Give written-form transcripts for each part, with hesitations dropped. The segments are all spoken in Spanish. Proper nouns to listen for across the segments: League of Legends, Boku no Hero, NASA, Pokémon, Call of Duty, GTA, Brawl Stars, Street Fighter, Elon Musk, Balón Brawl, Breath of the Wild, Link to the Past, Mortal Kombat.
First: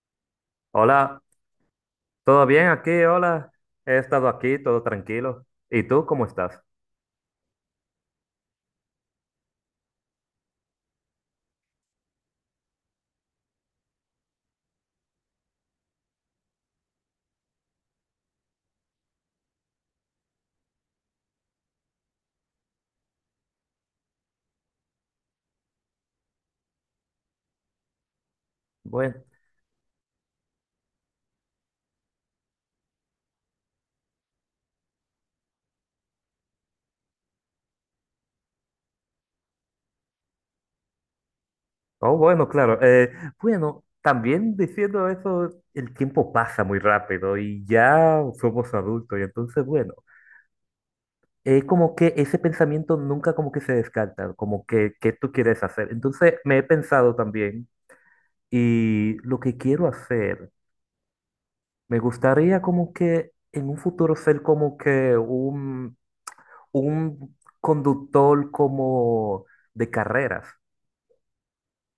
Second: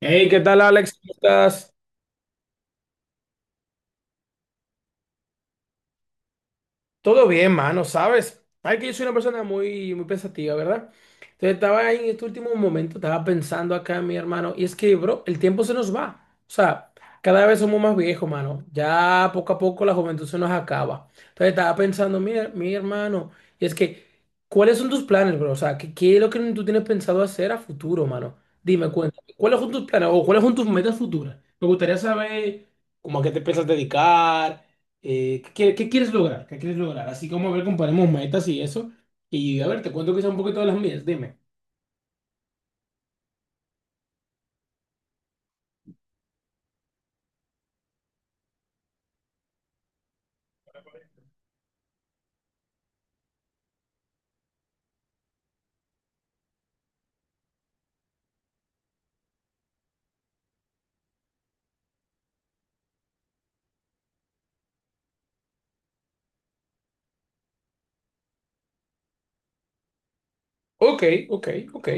Hey, ¿qué tal, Alex? ¿Cómo Hola, estás? ¿todo bien aquí? Hola, he estado aquí, todo tranquilo. ¿Y tú cómo estás? Todo bien, mano, ¿sabes? Ay, que yo soy una persona muy, muy pensativa, ¿verdad? Entonces estaba ahí en este último momento, estaba pensando acá en mi hermano, y es que, bro, el tiempo se nos va. O sea, cada vez somos más viejos, mano. Ya poco a poco la juventud se nos acaba. Entonces estaba pensando, mi hermano, y es que, ¿cuáles son tus planes, bro? O sea, ¿qué es lo que tú tienes pensado hacer a futuro, mano? Dime, Bueno, cuéntame, ¿cuáles son tus planes o cuáles son tus metas futuras? Me gustaría saber cómo a qué te piensas dedicar. Qué quieres lograr? ¿Qué quieres lograr? Así como a ver, comparemos metas y eso. Y a ver, te cuento quizá un poquito de las mías, dime. oh, bueno, claro. Bueno, también diciendo eso, el tiempo pasa muy rápido y ya somos adultos y entonces, bueno, es como que ese pensamiento nunca como que se descarta, como que, ¿qué tú quieres hacer? Entonces, me he pensado también y lo que quiero hacer, me gustaría como que en un futuro ser como que un conductor como de carreras. Ok, ok, ok.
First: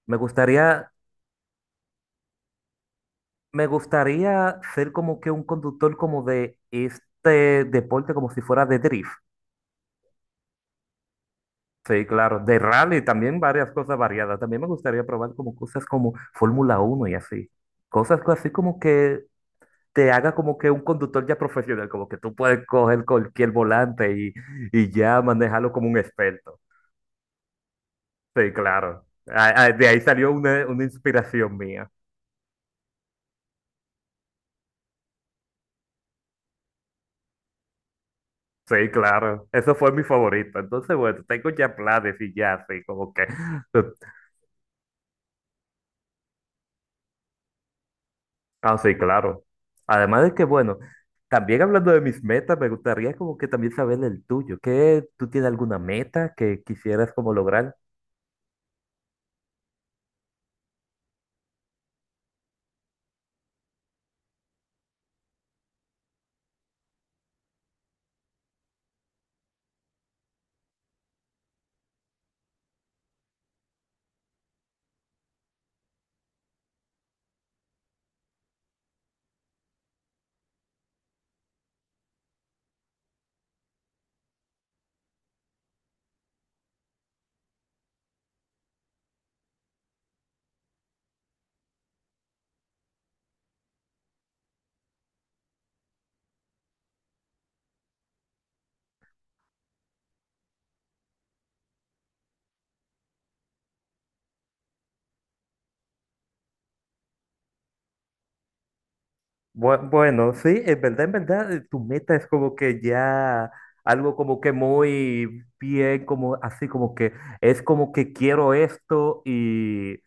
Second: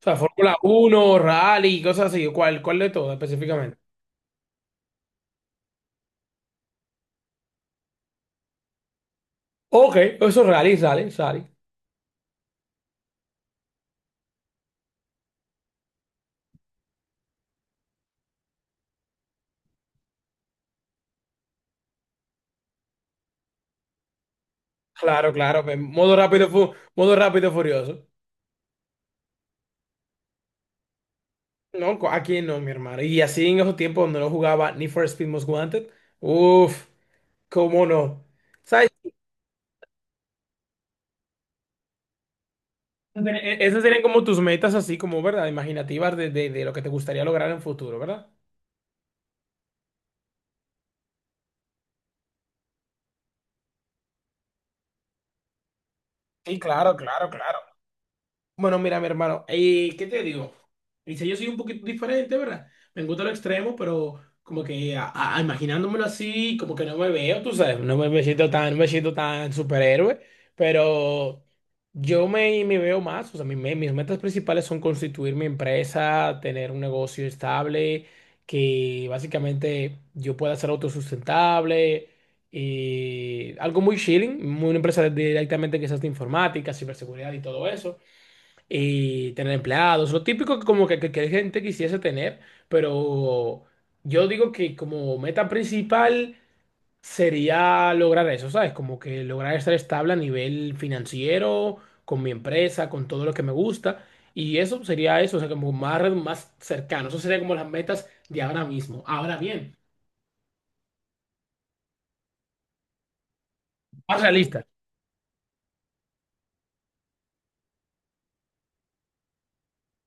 O sea, Me Fórmula gustaría, uno rally, cosas así. ¿Cuál de todo me específicamente? gustaría ser como que un conductor como de este deporte, como si fuera de drift. Ok, eso es rally, sale, sale. Sí, claro, de rally también varias cosas variadas. También me gustaría probar como cosas como Fórmula uno y así. Así como que te haga como que un conductor ya profesional, como que tú puedes coger cualquier volante y ya Claro, claro. manejarlo Pues, como un modo rápido, experto. Modo rápido furioso. Sí, claro. De ahí salió una inspiración mía. No, aquí no, mi hermano. Y así en esos tiempos donde no jugaba ni for Speed Most Wanted. Uf, cómo no. ¿Sabes? Sí, claro, eso fue mi favorito. Entonces, bueno, tengo ya planes y ya, así como que. Esas serían como tus metas así como, ¿verdad? Imaginativas de, de lo que te gustaría lograr en futuro, ¿verdad? Ah, sí, claro. Además de que, bueno, también hablando de mis metas, me gustaría como que también saber el tuyo. ¿Qué, tú tienes alguna meta Sí, que claro, quisieras claro, como claro. lograr? Bueno, mira, mi hermano, ¿y qué te digo? Dice, yo soy un poquito diferente, ¿verdad? Me gusta lo extremo, pero como que imaginándomelo así, como que no me veo, tú sabes, no me, me siento tan, no me siento tan superhéroe, pero me veo más, o sea, mis metas principales son constituir mi empresa, tener un negocio estable, que básicamente yo pueda ser autosustentable. Y algo muy chilling, una empresa directamente quizás de informática, ciberseguridad y todo eso y tener empleados, lo típico que como que gente quisiese tener, pero yo digo que como meta principal sería lograr eso, ¿sabes? Como que lograr estar estable a nivel financiero, con mi empresa, con todo lo que me gusta, y eso sería eso, o sea, como más, más cercano, eso sería como las metas de ahora mismo. Ahora bien, Bueno, sí, en verdad, tu meta es como que ya algo más como que realistas. muy bien, como así como que es como que quiero esto y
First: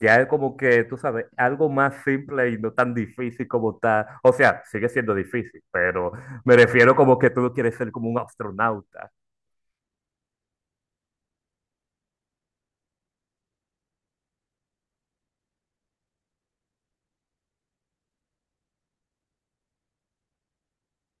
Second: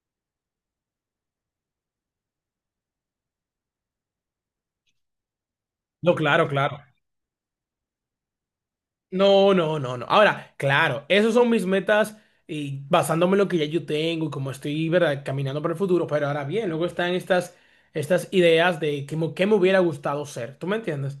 ya es como que, tú sabes, algo más simple y no tan difícil como tal. O sea, sigue siendo difícil, pero No, claro, me claro. refiero como que tú no quieres ser como un astronauta. No, no, no, no. Ahora, claro, esas son mis metas y basándome en lo que ya yo tengo y como estoy, ¿verdad? Caminando para el futuro. Pero ahora bien, luego están estas ideas de que, qué me hubiera gustado ser. ¿Tú me entiendes?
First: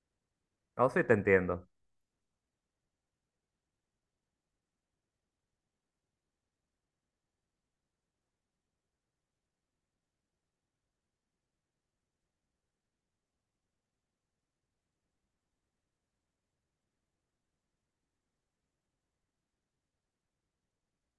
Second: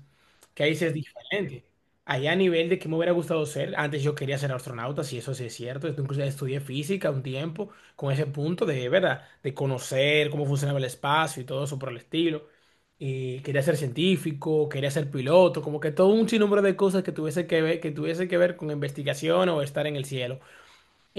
Que ahí sí No es sé si te entiendo. diferente. Ahí a nivel de qué me hubiera gustado ser, antes yo quería ser astronauta, si eso sí es cierto. Esto incluso estudié física un tiempo con ese punto de, ¿verdad? De conocer cómo funcionaba el espacio y todo eso por el estilo y quería ser científico, quería ser piloto, como que todo un sinnúmero de cosas que tuviese que ver, que tuviese que ver con investigación o estar en el cielo.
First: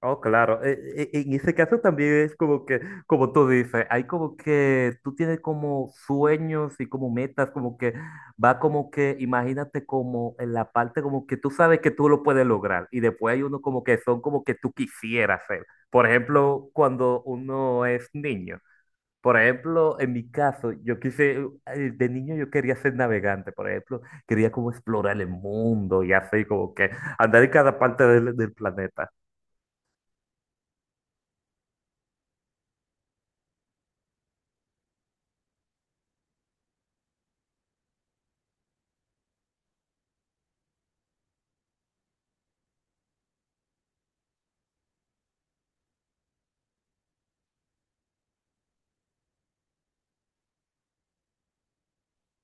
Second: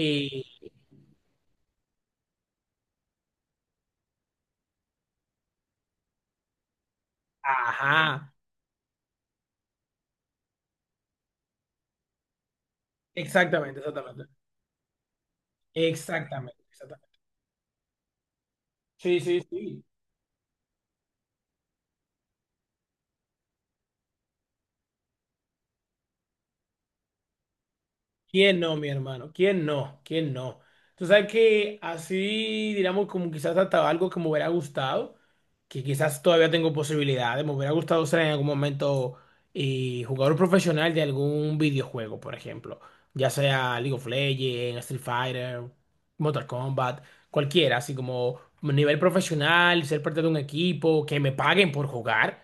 Oh, claro. En ese caso también es como que, como tú dices, hay como que tú tienes como sueños y como metas, como que ajá, va como que, imagínate como en la parte como que tú sabes que tú lo puedes lograr y después hay uno exactamente, como que son exactamente, como que tú quisieras ser. Por exactamente, ejemplo, exactamente. cuando uno es niño. Sí, Por sí, sí. ejemplo, en mi caso, de niño yo quería ser navegante, por ejemplo, quería como explorar el mundo y así como que andar en cada parte del ¿Quién no, mi planeta. hermano? ¿Quién no? ¿Quién no? Tú sabes que así, digamos, como quizás hasta algo que me hubiera gustado, que quizás todavía tengo posibilidades, me hubiera gustado ser en algún momento jugador profesional de algún videojuego, por ejemplo, ya sea League of Legends, Street Fighter, Mortal Kombat, cualquiera, así como nivel profesional, ser parte de un equipo, que me paguen por jugar.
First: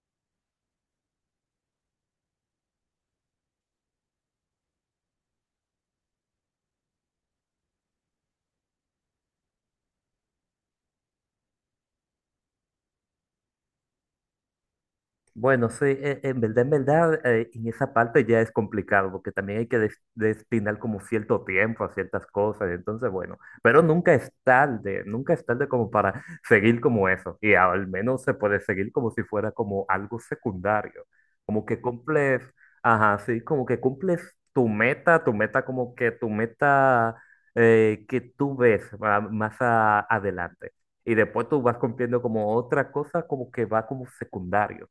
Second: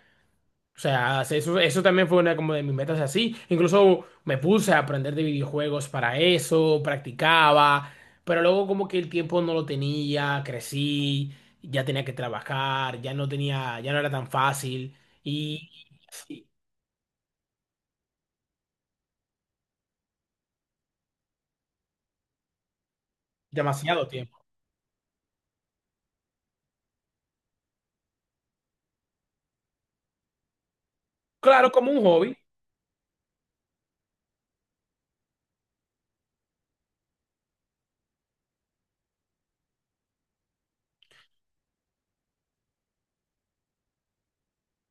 O sea, eso también fue una como de mis metas así. Incluso me puse a aprender de videojuegos para eso, practicaba, pero luego como que el tiempo no lo tenía, crecí, ya tenía que trabajar, ya no tenía, ya no era tan fácil Bueno, y, sí, en y verdad, en esa parte ya es complicado, porque también hay que destinar como cierto tiempo a ciertas cosas, entonces, bueno, pero demasiado nunca es tiempo. tarde, nunca es tarde como para seguir como eso, y al menos se puede seguir como si fuera como algo secundario, como Claro, que como un hobby. cumples, ajá, sí, como que cumples tu meta como que tu meta que tú ves ah, más adelante. Y después tú vas cumpliendo como otra cosa como que va como secundario.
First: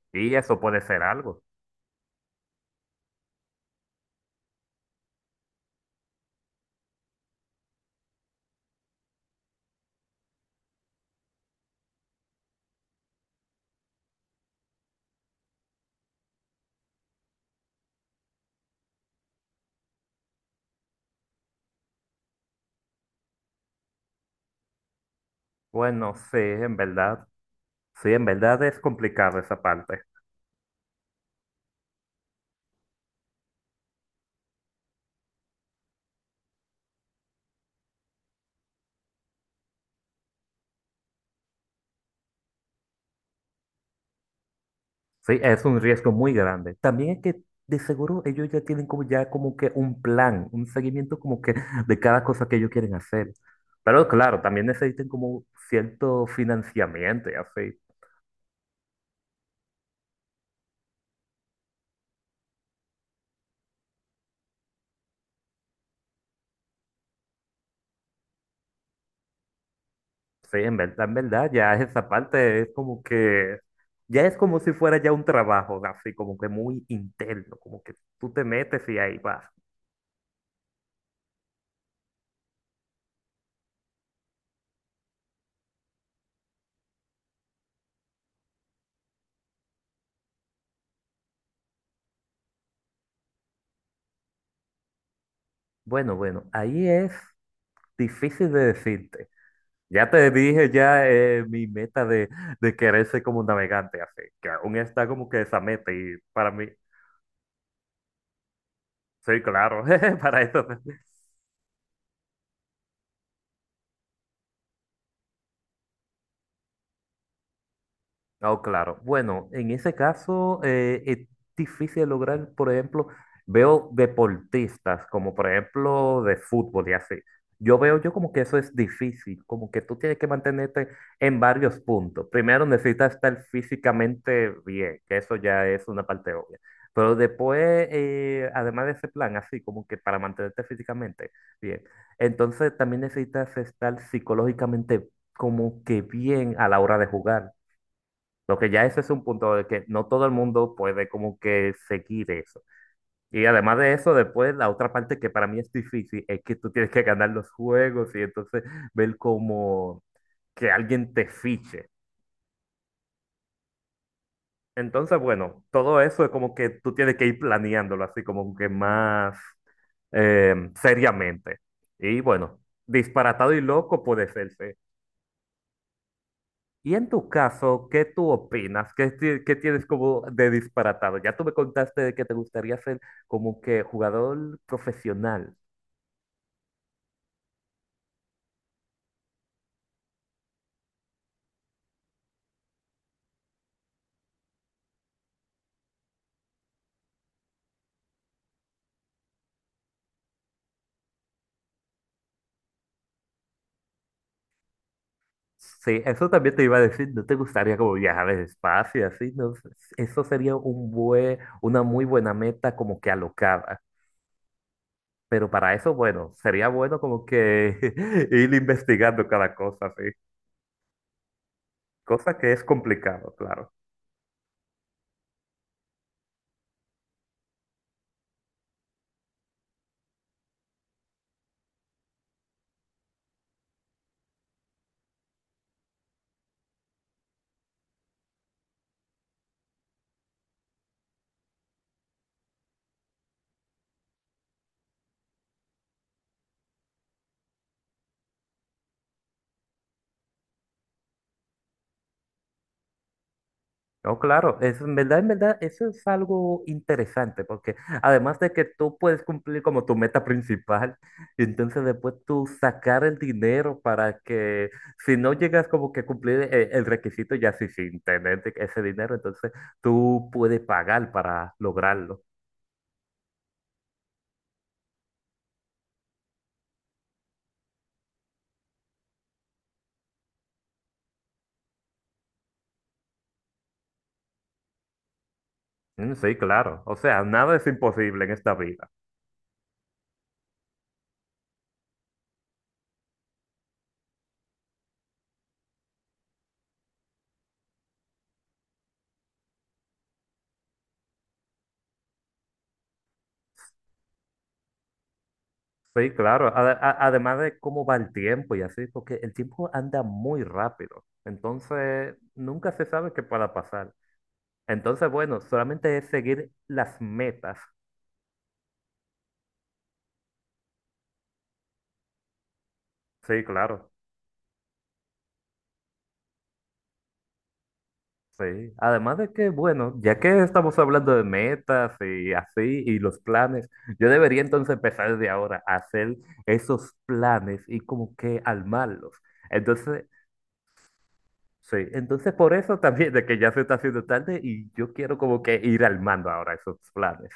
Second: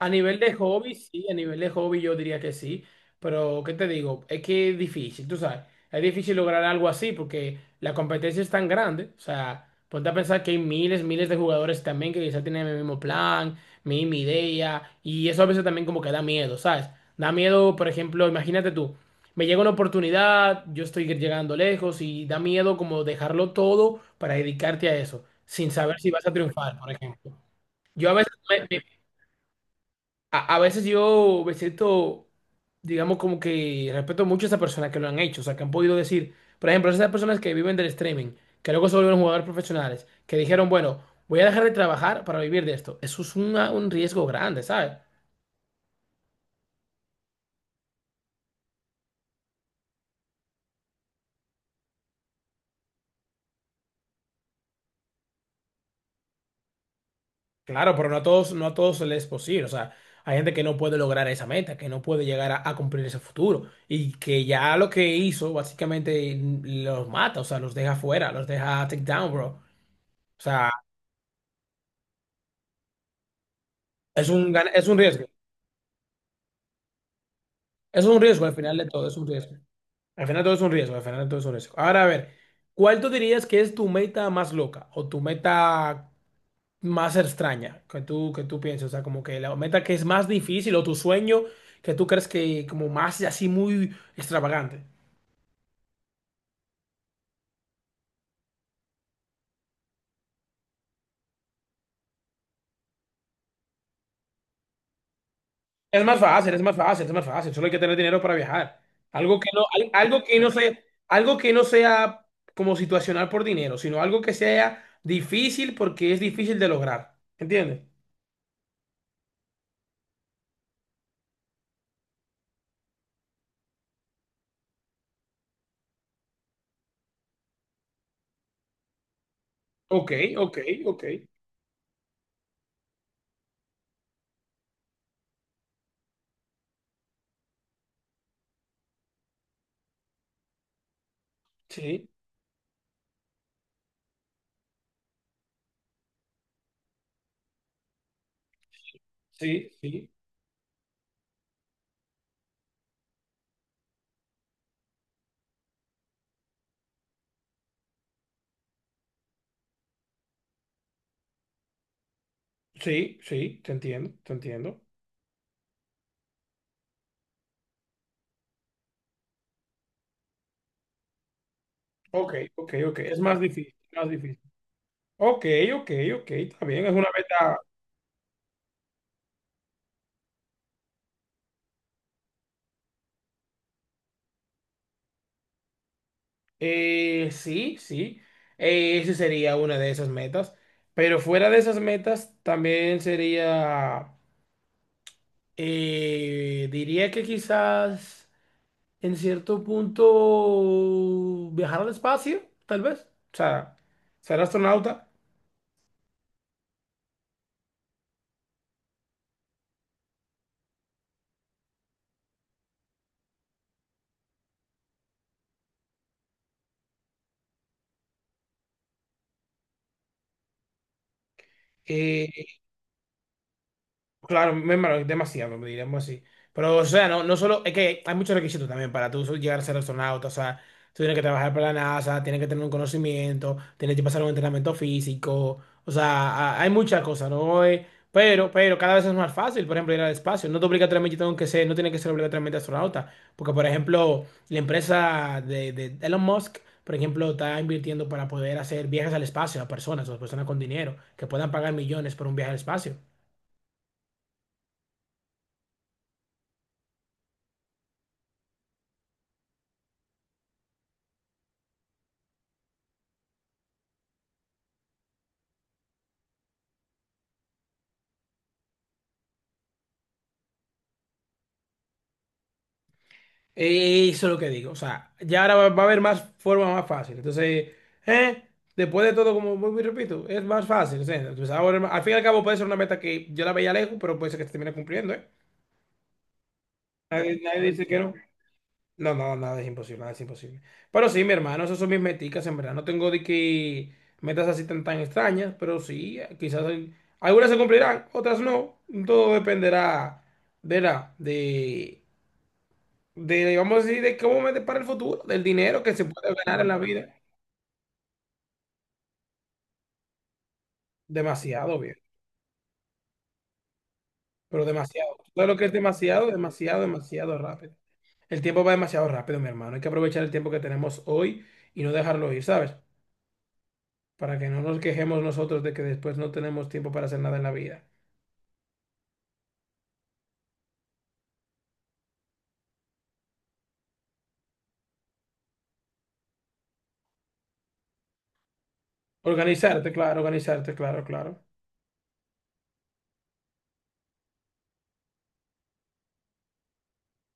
A Y nivel de eso puede hobby, ser sí, a algo. nivel de hobby yo diría que sí, pero ¿qué te digo? Es que es difícil, tú sabes, es difícil lograr algo así porque la competencia es tan grande, o sea, ponte a pensar que hay miles, miles de jugadores también que quizá tienen el mismo plan, misma idea, y eso a veces también como que da miedo, ¿sabes? Da miedo, por ejemplo, imagínate tú, me llega una oportunidad, yo estoy llegando lejos y da miedo como dejarlo todo para dedicarte a eso, sin saber si Bueno, vas a sí, en triunfar, por verdad. ejemplo. Yo Sí, a en veces verdad me, es complicado esa parte. a veces yo me siento, digamos, como que respeto mucho a esas personas que lo han hecho, o sea, que han podido decir, por ejemplo, esas personas que viven del streaming, que luego se volvieron jugadores profesionales, que dijeron, bueno, voy a dejar de trabajar para vivir de esto. Eso es un riesgo grande, ¿sabes? Sí, es un riesgo muy grande. También es que de seguro ellos ya tienen como ya como que un plan, un seguimiento como que de cada cosa que ellos quieren hacer. Pero claro, también necesitan como cierto financiamiento y así. Claro, pero no a todos, no a todos les es posible, o sea, hay gente que no puede lograr esa meta, que no puede llegar a cumplir ese futuro y que ya lo que hizo básicamente los mata, o sea, los deja fuera, los deja take down, bro. O Sí, sea, en verdad, ya esa parte es como que, ya es es como si es fuera un ya un riesgo. trabajo, así como que muy interno, como que Es un tú riesgo, te al final metes de y todo es ahí un vas. riesgo. Al final de todo es un riesgo, al final de todo es un riesgo. Ahora, a ver, ¿cuál tú dirías que es tu meta más loca o tu meta más extraña que que tú pienses? O sea, como que la meta que es más difícil o tu sueño que tú crees que como más así muy extravagante. Bueno, ahí es difícil de decirte. Ya te dije mi meta de querer ser como un navegante, así que aún está como que esa meta Es y más fácil, para es mí, más fácil, es más fácil. Solo hay que tener dinero para viajar. Algo sí, que no, claro, algo que para no eso sea, algo que no sea como situacional por dinero, sino algo que sea difícil porque es difícil de lograr. ¿Entiendes? Oh, claro. Bueno, en ese caso es difícil lograr, por ejemplo, veo deportistas como por ejemplo de fútbol y así. Yo veo yo como que eso es difícil, como que tú Ok, tienes que ok, mantenerte ok. en varios puntos. Primero necesitas estar físicamente bien, que eso ya es una parte obvia. Pero después, además de ese plan, así como que para mantenerte físicamente bien, Sí, entonces también necesitas estar psicológicamente como que bien a la hora de jugar lo que ya ese es un punto de sí, que no sí, todo el mundo puede como que seguir eso. Y además de eso, después la otra parte que para mí es difícil es que tú tienes que ganar los juegos y entonces ver como que alguien te fiche. sí, sí, te entiendo, te entiendo. Entonces, bueno, todo eso es como que tú tienes que ir planeándolo así como que más seriamente. Y Ok, bueno, ok, ok. Es más disparatado y difícil, loco más puede difícil. ser, sí. Ok, ok, ok, está bien, es Y una en tu meta. caso, ¿qué tú opinas? ¿Qué, qué tienes como de disparatado? Ya tú me contaste de que te gustaría ser como que jugador profesional. Sí, sí, esa sería una de esas metas. Pero fuera de esas metas, también sería, diría que quizás en cierto punto viajar al espacio, tal vez. O sea, ser astronauta. Sí, eso también te iba a decir, ¿no te gustaría como viajar al espacio y así? No sé, eso sería un buen, una muy buena meta como que alocada. Pero para eso, bueno, sería bueno como que ir investigando cada cosa, sí. Cosa eh, que es complicado, claro. Claro, me embargo, demasiado, diríamos así. Pero, o sea, no, no solo, es que hay muchos requisitos también para tú llegar a ser astronauta, o sea, tú tienes que trabajar para la NASA, tienes que tener un conocimiento, tienes que pasar un entrenamiento físico, o sea, hay muchas cosas, ¿no? Pero cada vez es más fácil, por ejemplo, ir al espacio. No te obligatoriamente tengo que ser, no tiene que ser obligatoriamente astronauta, porque, por ejemplo, la empresa de Elon Musk, por ejemplo, está invirtiendo para poder hacer viajes al espacio a personas, o personas con dinero, que puedan pagar millones por un viaje al espacio. No, claro, eso en verdad, eso es algo interesante, porque además de que tú puedes cumplir como tu meta principal, y entonces después tú sacar el dinero para que, si no llegas como que a cumplir el requisito, ya sí, sin tener ese dinero, entonces tú puedes pagar para lograrlo. Eso es lo que digo. O sea, ya ahora va a haber más formas más fáciles. Entonces, ¿eh? Después de todo, como vuelvo y repito, es más fácil. O sea, entonces ahora, al fin y al cabo puede ser una meta que yo la veía lejos, pero puede ser que se termine cumpliendo, ¿eh? Mm, sí, claro, o sea, Nadie, nada nadie es dice que no. imposible en esta vida. No, no, nada es imposible, nada es imposible. Pero sí, mi hermano, esas son mis meticas, en verdad. No tengo de que metas así tan, tan extrañas, pero sí, algunas se cumplirán, otras no. Todo dependerá, verá, de, vamos a decir, de cómo me depara el futuro, del dinero que se Sí, puede claro, ganar en la vida. además de cómo va el tiempo y así, porque el tiempo anda muy rápido, Demasiado bien, entonces nunca se sabe qué pueda pasar. pero Entonces, demasiado. bueno, Todo lo que es solamente es demasiado, seguir demasiado, las demasiado metas. rápido. El tiempo va demasiado rápido, mi hermano. Hay que aprovechar el tiempo que tenemos hoy y no dejarlo ir, ¿sabes? Sí, claro. Para que no nos quejemos nosotros de que después no tenemos tiempo para hacer nada en la vida. Sí, además de que, bueno, ya que estamos hablando de metas y así, y los planes, yo debería entonces empezar desde ahora a hacer esos planes y como que armarlos. Entonces, Organizarte, claro, claro. sí, entonces por eso también de que ya se está haciendo tarde y yo quiero como que ir armando ahora esos planes.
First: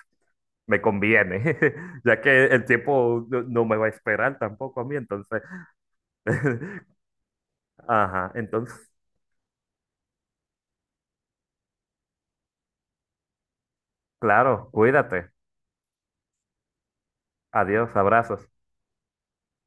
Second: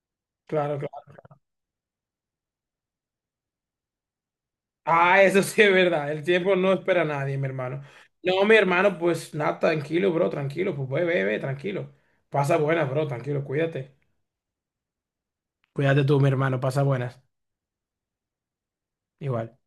Claro, Me claro. conviene, ya que el tiempo no me va a esperar tampoco a mí, Ah, entonces, eso sí es verdad. El tiempo no espera a nadie, mi hermano. ajá, No, mi entonces hermano, pues nada, tranquilo, bro, tranquilo, pues ve, ve, ve, tranquilo. Pasa buena, bro, tranquilo, cuídate. Claro, cuídate. Cuídate tú, mi hermano, pasa buenas. Adiós, abrazos. Igual.